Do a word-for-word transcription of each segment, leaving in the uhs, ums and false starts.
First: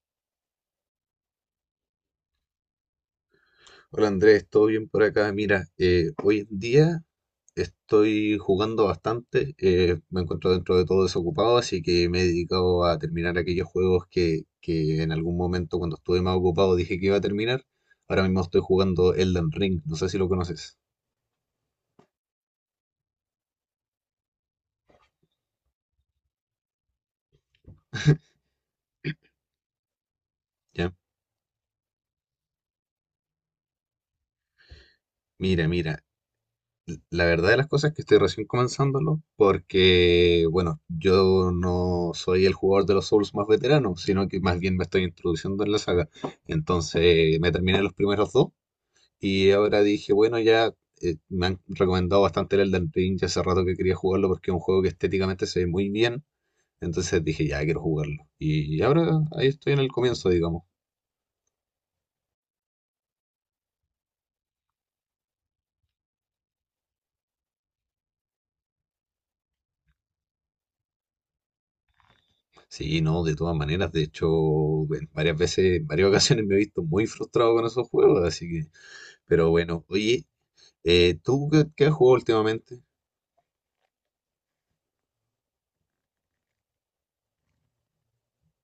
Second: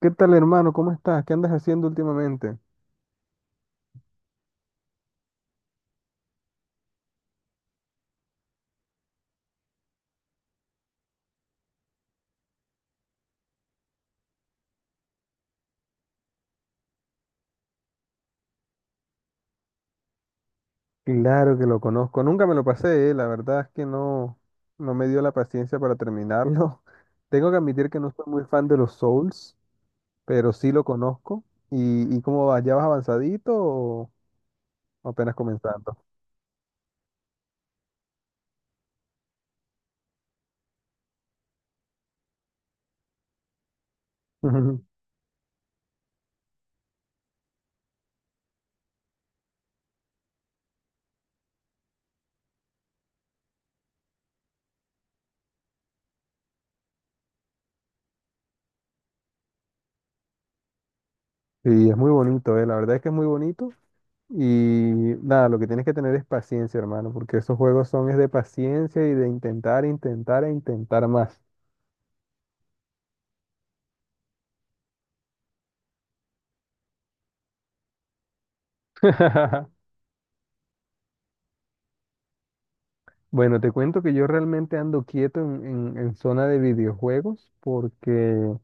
¿Qué tal, hermano? ¿Cómo estás? ¿Qué andas haciendo últimamente? Hola Andrés, ¿todo bien por acá? Mira, eh, hoy en día estoy jugando bastante, eh, me encuentro dentro de todo desocupado, así que me he dedicado a terminar aquellos juegos que, que en algún momento cuando estuve más ocupado dije que iba a terminar. Ahora mismo estoy jugando Elden Ring, no sé si lo conoces. Claro que lo conozco. Nunca me lo pasé, eh. La verdad es que no, no me dio la paciencia para terminarlo. Tengo que admitir que no soy muy fan de los Souls, pero sí lo ¿Ya? conozco. ¿Y, y cómo vas? ¿Ya vas avanzadito o apenas Mira, comenzando? mira, la verdad de las cosas es que estoy recién comenzándolo porque, bueno, yo no soy el jugador de los Souls más veterano, sino que más bien me estoy introduciendo en la saga. Entonces me terminé los primeros dos y ahora dije, bueno, ya, eh, me han recomendado bastante el Elden Ring, ya hace rato que quería jugarlo porque es un juego que estéticamente se ve muy bien. Entonces dije, ya quiero jugarlo. Y ahora ahí estoy en el comienzo, digamos. Sí, es muy bonito, eh. La verdad es que es muy bonito. Y nada, lo que tienes que tener es paciencia, hermano, porque esos juegos son es de paciencia y de intentar, intentar e intentar más. Sí, no, de todas maneras, de hecho, en varias veces, en varias ocasiones me he visto muy frustrado con esos juegos, así que... Pero bueno, oye, eh, ¿tú qué, qué has jugado últimamente? Bueno, te cuento que yo realmente ando quieto en, en- en zona de videojuegos porque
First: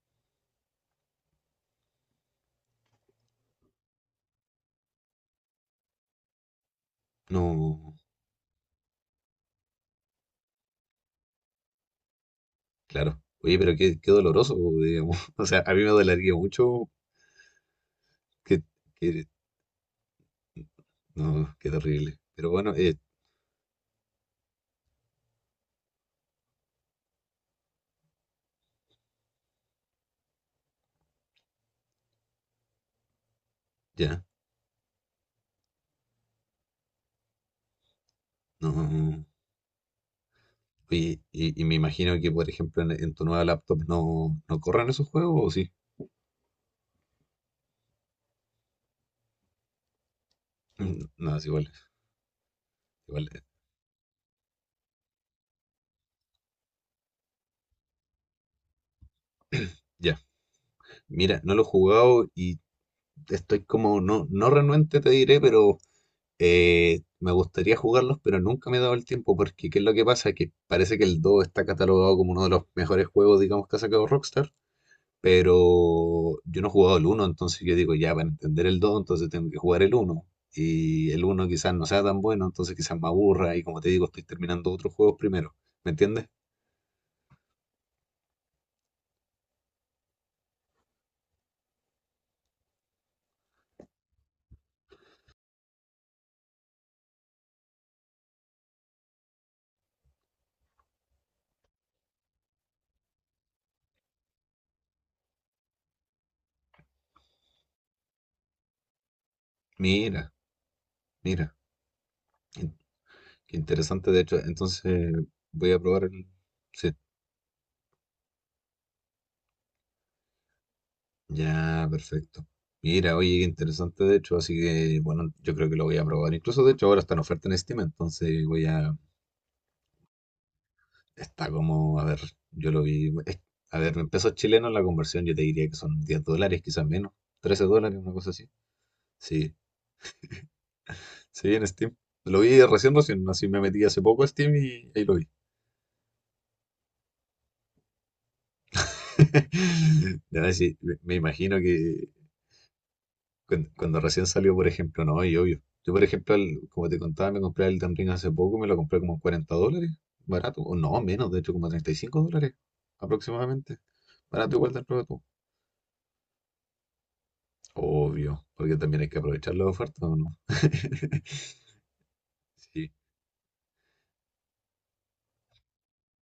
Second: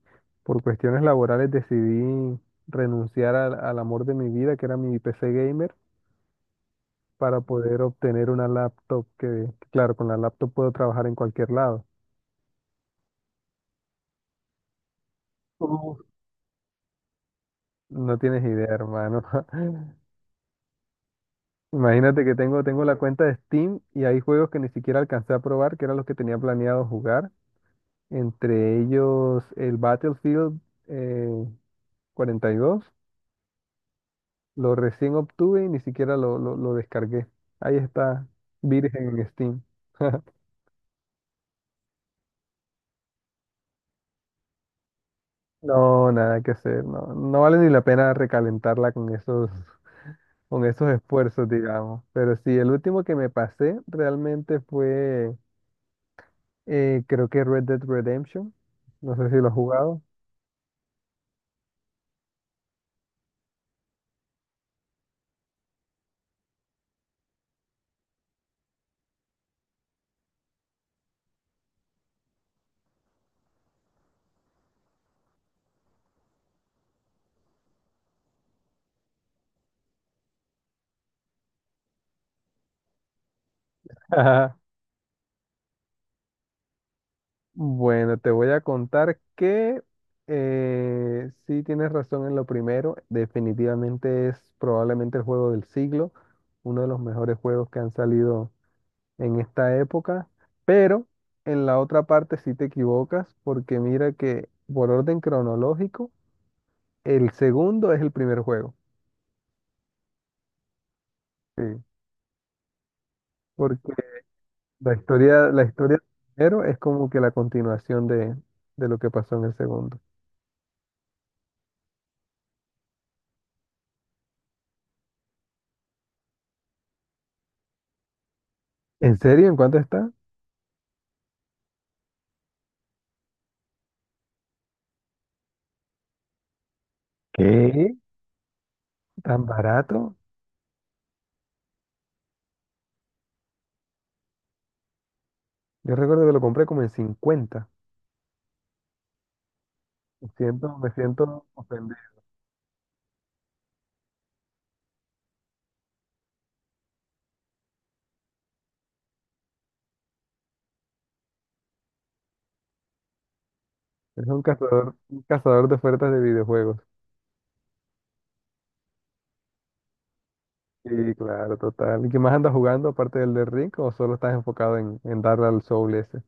por cuestiones laborales decidí renunciar al, al amor de mi vida, que era mi P C gamer, para poder No, obtener una laptop que, claro, con la laptop puedo trabajar en cualquier lado. claro. Oye, pero qué, qué doloroso, digamos. O sea, a mí me Uf. dolería mucho No tienes que, idea, hermano. que- no, qué terrible. Imagínate que Pero tengo, bueno, tengo la eh, cuenta de Steam y hay juegos que ni siquiera alcancé a probar, que eran los que tenía planeado jugar. Entre ellos el Battlefield eh, cuarenta y dos. ya, Lo recién obtuve y ni siquiera lo, lo, lo descargué. Ahí está, virgen no. en Steam. Oye, y, y me imagino que, por ejemplo, en, en tu nueva laptop no, no corran esos juegos, ¿o sí? No, nada que hacer, no, no vale ni la pena recalentarla con esos, con esos Mm, no, es esfuerzos, igual, digamos. Pero sí, el último que igual. me eh, pasé realmente fue, eh, creo que Red Dead Redemption. No sé si lo has jugado. Ya. Mira, no lo he jugado y estoy como, no, no renuente te diré, pero Eh, me gustaría jugarlos, pero nunca me he dado el tiempo porque ¿qué es lo que pasa? Que parece que el dos está catalogado como uno de los mejores juegos, digamos, que ha sacado Rockstar, pero yo no he jugado el uno, entonces yo digo, ya, para entender el dos entonces tengo que jugar el uno. Y el uno quizás no sea tan bueno, entonces quizás me aburra y como te digo, estoy terminando otros juegos primero, ¿me entiendes? Bueno, te voy a contar que eh, sí tienes razón en lo primero. Definitivamente es probablemente el juego del siglo, uno de los mejores juegos que han salido en esta época. Pero en la otra parte sí te equivocas porque mira que por orden cronológico, el segundo es el primer juego. Mira, mira, Sí, in- qué porque interesante de hecho, entonces la historia, la voy a historia del probar el... primero es Sí. como que la continuación de, de lo que pasó en el segundo. Ya, perfecto. Mira, oye, qué interesante de hecho, así que bueno, yo creo que lo voy a probar. Incluso de hecho ahora está en oferta en Steam, entonces voy a... ¿En serio? ¿En cuánto está? Está como, a ver, yo lo vi... es- a ver, en pesos chilenos la conversión yo te diría que son diez dólares, quizás menos. trece ¿Qué? dólares, una cosa así. ¿Tan Sí, barato? sí, en Steam. Lo vi recién, recién, así me metí hace poco a Steam y ahí lo vi. Yo recuerdo que lo compré como en cincuenta. Me Ya, siento, sí, me me me siento imagino ofendido. que cuando, cuando recién salió, por ejemplo, no, y obvio. Yo, por ejemplo, el- como te contaba, me compré el Elden Ring hace poco, me lo compré como en cuarenta dólares, barato, o no, menos, de hecho, como treinta y cinco dólares aproximadamente. Es un Barato igual del cazador, juego un tú. cazador de ofertas de videojuegos. Obvio, porque también hay que aprovechar la oferta, ¿o no? Sí, claro, total. ¿Y qué más andas jugando Sí. aparte del de Ring o solo estás enfocado en, en darle al Soul ese?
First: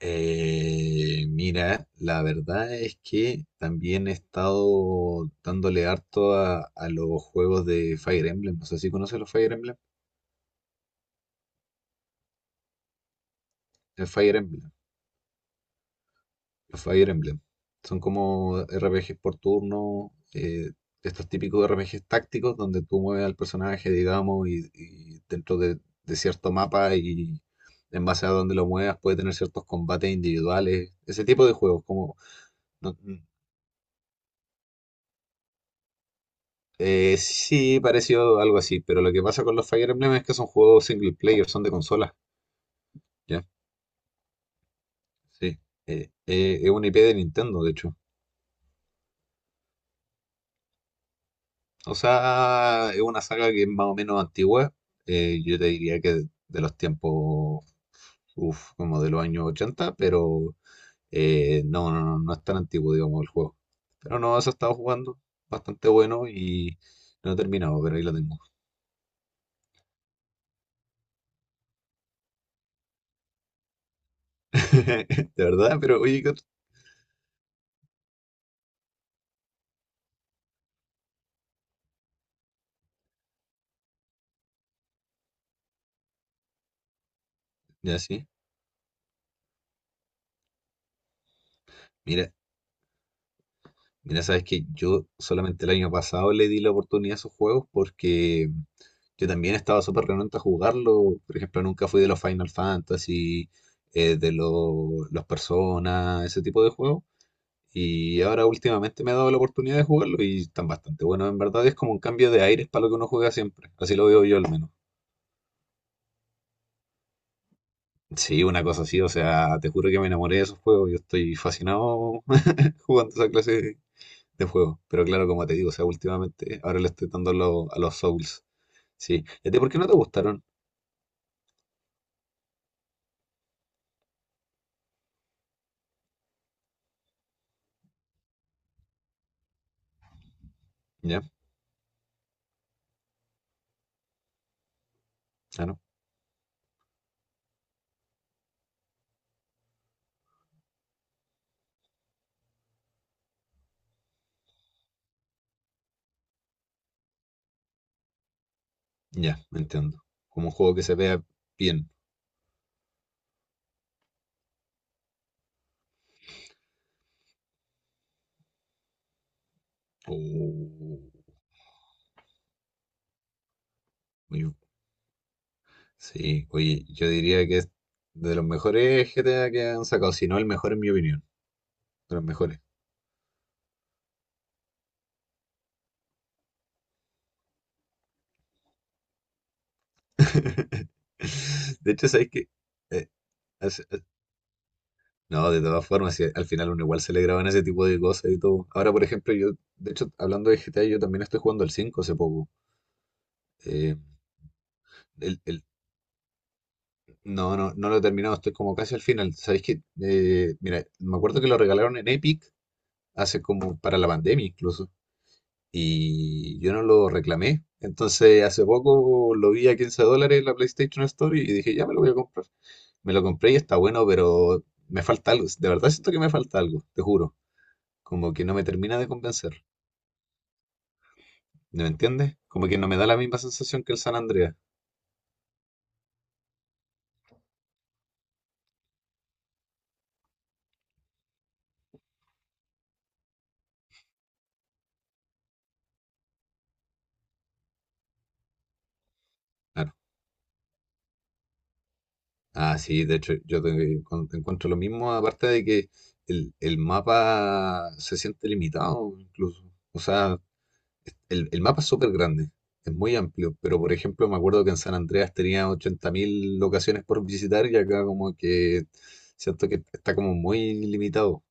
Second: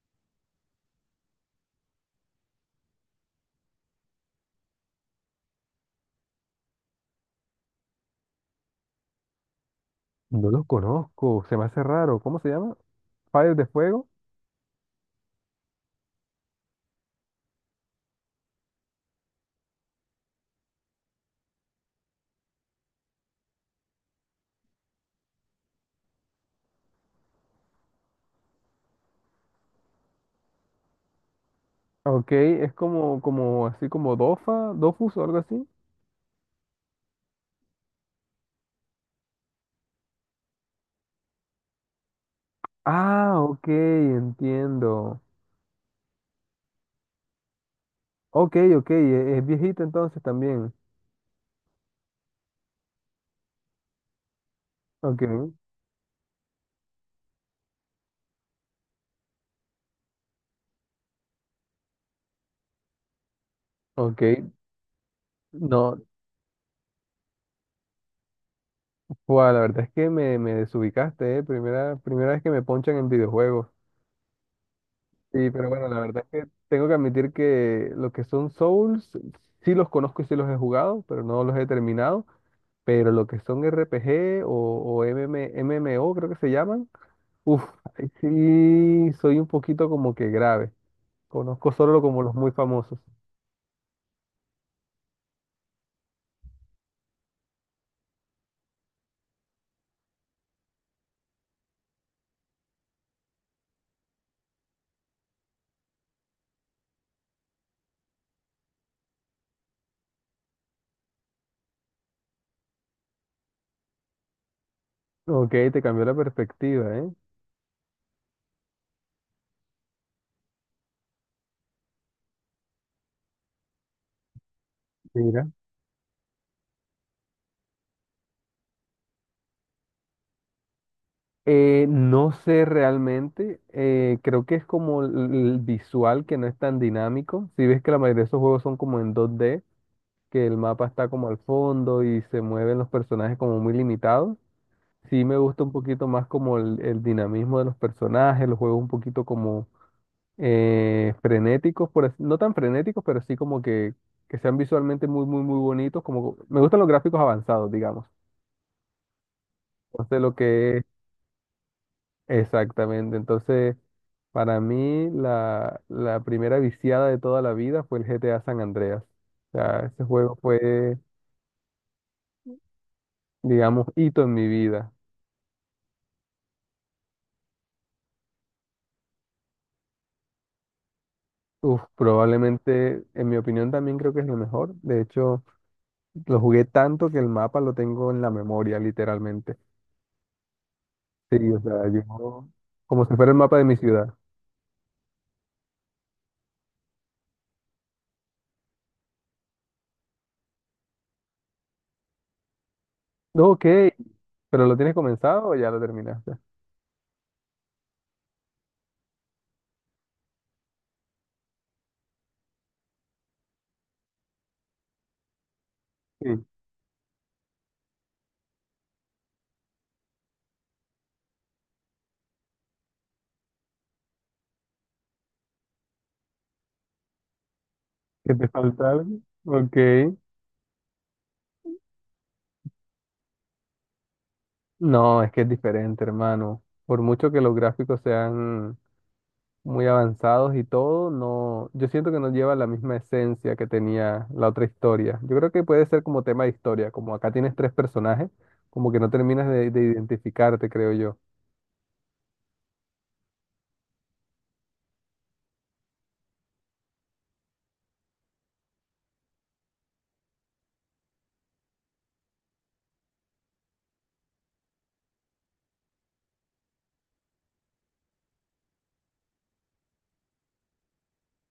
Eh, mira, la verdad es que también he estado dándole harto a, a los juegos de Fire Emblem. No sé si conoces los Fire Emblem. No lo conozco, se me hace raro. ¿Cómo se llama? ¿Fire de El Fuego? Fire Emblem. Los Fire Emblem. Son como R P Gs por turno, eh, estos típicos R P Gs tácticos donde tú mueves al personaje, digamos, y, y dentro de, de cierto mapa y en base a donde lo muevas puede tener ciertos combates individuales. Ese tipo de juegos, como... Ok, es no- como, n- como, así como Dofa, Dofus o algo así. eh, sí, pareció algo así, pero lo que pasa con los Fire Emblem es que son juegos single player, son de consolas, Ah, ¿ya? ok, entiendo. Sí. Eh, eh, es una I P de Nintendo, de hecho. Ok, ok, e- es, viejito entonces también. O sea, es una saga que es más o menos antigua. Ok, eh, yo te diría que de, de los tiempos, uf, como de los años ochenta, pero eh, no, no, no, no es tan antiguo, digamos, el juego. Pero no, eso ok. he estado jugando, bastante No, bueno y no he terminado, pero ahí lo tengo. Buah, la verdad es que me, me desubicaste, ¿eh? Primera, primera vez que me ponchan en videojuegos. De Sí, pero verdad, bueno, la pero oye, verdad ¿qué es ot- que tengo que admitir que lo que son Souls, sí los conozco y sí los he jugado, pero no los he terminado. Pero lo que son R P G o, o m m m M o creo que se llaman, uff, ya sí. sí soy un poquito como que grave. Conozco solo como Mira, los muy famosos. mira, sabes que yo solamente el año pasado le di la oportunidad a esos juegos porque yo también estaba súper renuente a jugarlo. Por ejemplo, nunca fui de los Final Fantasy, eh, de lo- los Persona, ese tipo de juegos. Y ahora últimamente me ha dado la oportunidad de jugarlo y están bastante buenos. En verdad es como un cambio de aires para lo que uno juega siempre. Así lo veo yo al menos. Ok, te cambió la perspectiva, ¿eh? Sí, una cosa así. O sea, te juro que me enamoré de esos juegos. Yo estoy fascinado jugando esa clase de juego. Pero claro, Mira. como te digo, o sea, últimamente ahora le estoy dando lo- a los Souls. Sí. ¿Y a ti por qué no te gustaron? Eh, no sé realmente, eh, creo que es como el el visual que no es tan dinámico. Si ves que la mayoría de esos juegos son como en dos D, que el mapa está Ya, como al fondo y se mueven los personajes como muy limitados. Sí me gusta un claro. poquito más como el, el dinamismo de los personajes, los juegos un poquito como eh, frenéticos, por así- no tan frenéticos, pero sí como que, que sean visualmente muy, muy, muy bonitos. Como, me gustan los gráficos avanzados, digamos. Ya, entiendo. Entonces lo Como un juego que... que se vea bien. Exactamente. Entonces, para mí, la, la primera viciada de toda la vida fue el G T A San Andreas. O sea, ese juego fue, Oh, digamos, hito en mi oye, vida. sí, oye, yo diría que es de los mejores G T A que han sacado, si no el mejor en mi opinión. Uf, De los mejores. probablemente, en mi opinión, también creo que es lo mejor. De hecho, lo jugué tanto que el mapa lo tengo en la memoria, literalmente. Sí, o sea, De hecho, ¿sabes yo, qué? como Eh, si fuera el mapa de mi hace- eh, ciudad. no, de todas formas, sí, al final uno igual se le graban ese tipo de cosas y todo. Ahora, por ejemplo, yo, de hecho, hablando de G T A, yo también estoy jugando el cinco hace poco. No, ok, Eh, pero ¿lo tienes El, comenzado o el- ya lo terminaste? no, no, no lo he terminado, estoy como casi al final. ¿Sabéis qué? Eh, mira, me acuerdo que lo regalaron en Epic hace como para la pandemia incluso. Sí. Y yo no lo reclamé. Entonces hace poco lo vi a quince dólares en la PlayStation Store y dije, ya me lo voy a comprar. Me lo compré y está bueno, pero me falta algo. De verdad siento que me falta algo, te juro. Como ¿Que que te no me falta termina de algo? convencer. Ok. ¿Me entiendes? Como que no me da la misma sensación que el San Andreas. No, es que es diferente, hermano. Por mucho que los gráficos sean muy avanzados y todo, no, yo siento que no lleva la misma esencia que tenía la otra historia. Yo creo que puede ser como tema de historia, como acá tienes tres personajes, como que no terminas de, de Claro. identificarte, creo yo. Ah, sí, de hecho, yo te, con- te encuentro lo mismo, aparte de que el, el mapa se siente limitado incluso. O sea, el, el mapa es súper grande, es muy amplio, pero por ejemplo me acuerdo que en San Andreas tenía ochenta mil locaciones por visitar y acá como que siento que está como muy limitado,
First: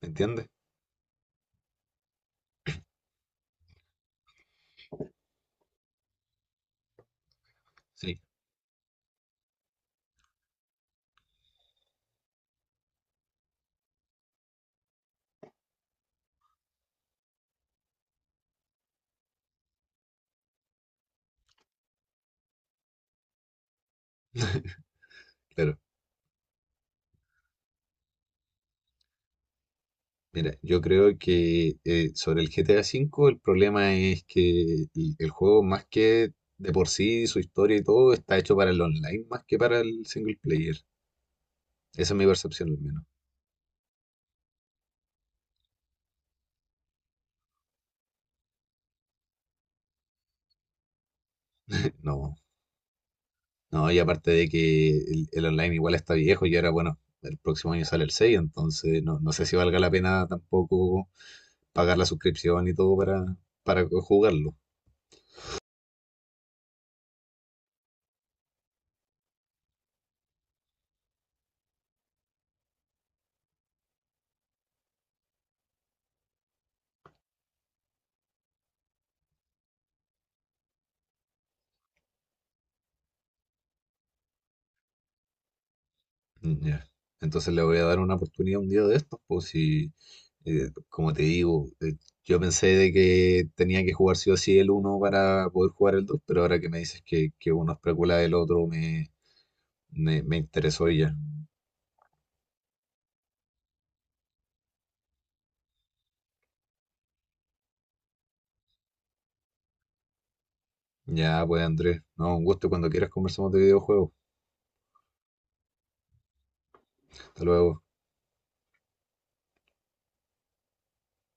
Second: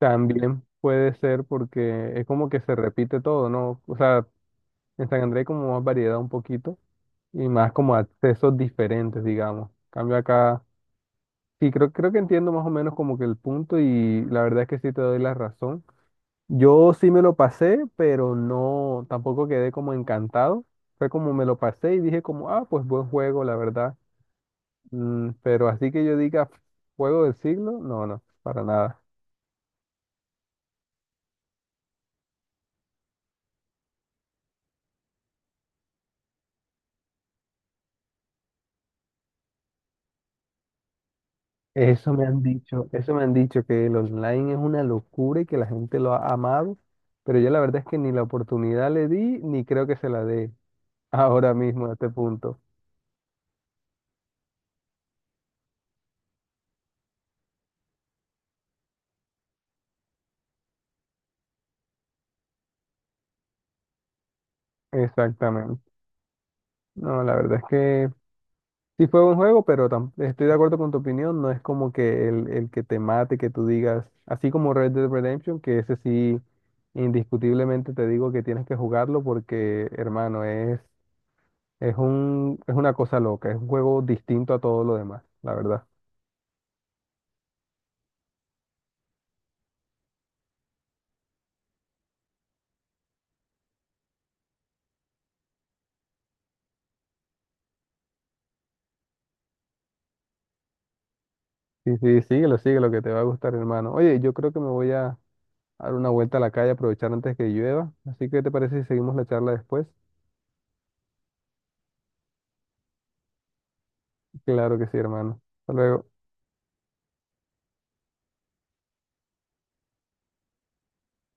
¿me entiendes? puede ser porque es como que se repite todo, ¿no? O sea, en San Andrés hay como más variedad un poquito y más como Sí, accesos diferentes, digamos. Cambio acá. Sí, creo, creo que entiendo más o menos como que el punto y la verdad es que sí te doy la razón. Yo sí me lo pasé, pero no, tampoco quedé como encantado. Fue como me lo pasé y dije como, ah, pues buen juego, la verdad. Mm, pero claro. así que yo diga, juego del siglo, no, no, para nada. Mira, yo creo que eh, sobre el G T A cinco el problema es que el, el juego más que de por sí, su historia y todo, está hecho para el online más que para el single player. Eso Esa es me mi han percepción al dicho, menos. eso me han dicho que el online es una locura y que la gente lo ha amado, pero yo la verdad es que ni la oportunidad le di, ni creo que se la dé ahora mismo a este No, punto. no, y aparte de que el, el online igual está viejo y ahora, bueno, el próximo año sale el seis, entonces no, no sé si valga la pena tampoco pagar la suscripción y todo para, para jugarlo. Exactamente. No, la verdad es que sí fue buen juego, pero tam- estoy de acuerdo con tu opinión, no es como que el, el que te mate, que tú digas, así como Red Dead Redemption, que ese sí, indiscutiblemente te digo que tienes que jugarlo porque, hermano, es, es un, es una cosa loca, es un juego distinto a todo lo demás, la verdad. Mm, ya. Entonces le voy a dar una oportunidad un día de estos, pues si, eh, como te digo, eh, yo pensé de que tenía que jugar sí o sí el uno para poder jugar el dos pero ahora que me dices que, que uno es precuela del otro, me, me, me interesó y ya. Sí, sí, síguelo, síguelo, que te va a gustar, hermano. Oye, yo creo que me voy a dar una vuelta a la calle, aprovechar antes que llueva, así que ¿te parece si seguimos la charla después? Ya, pues Andrés, no, un gusto cuando quieras conversamos de videojuegos. Claro que sí, hermano. Hasta luego. Hasta luego.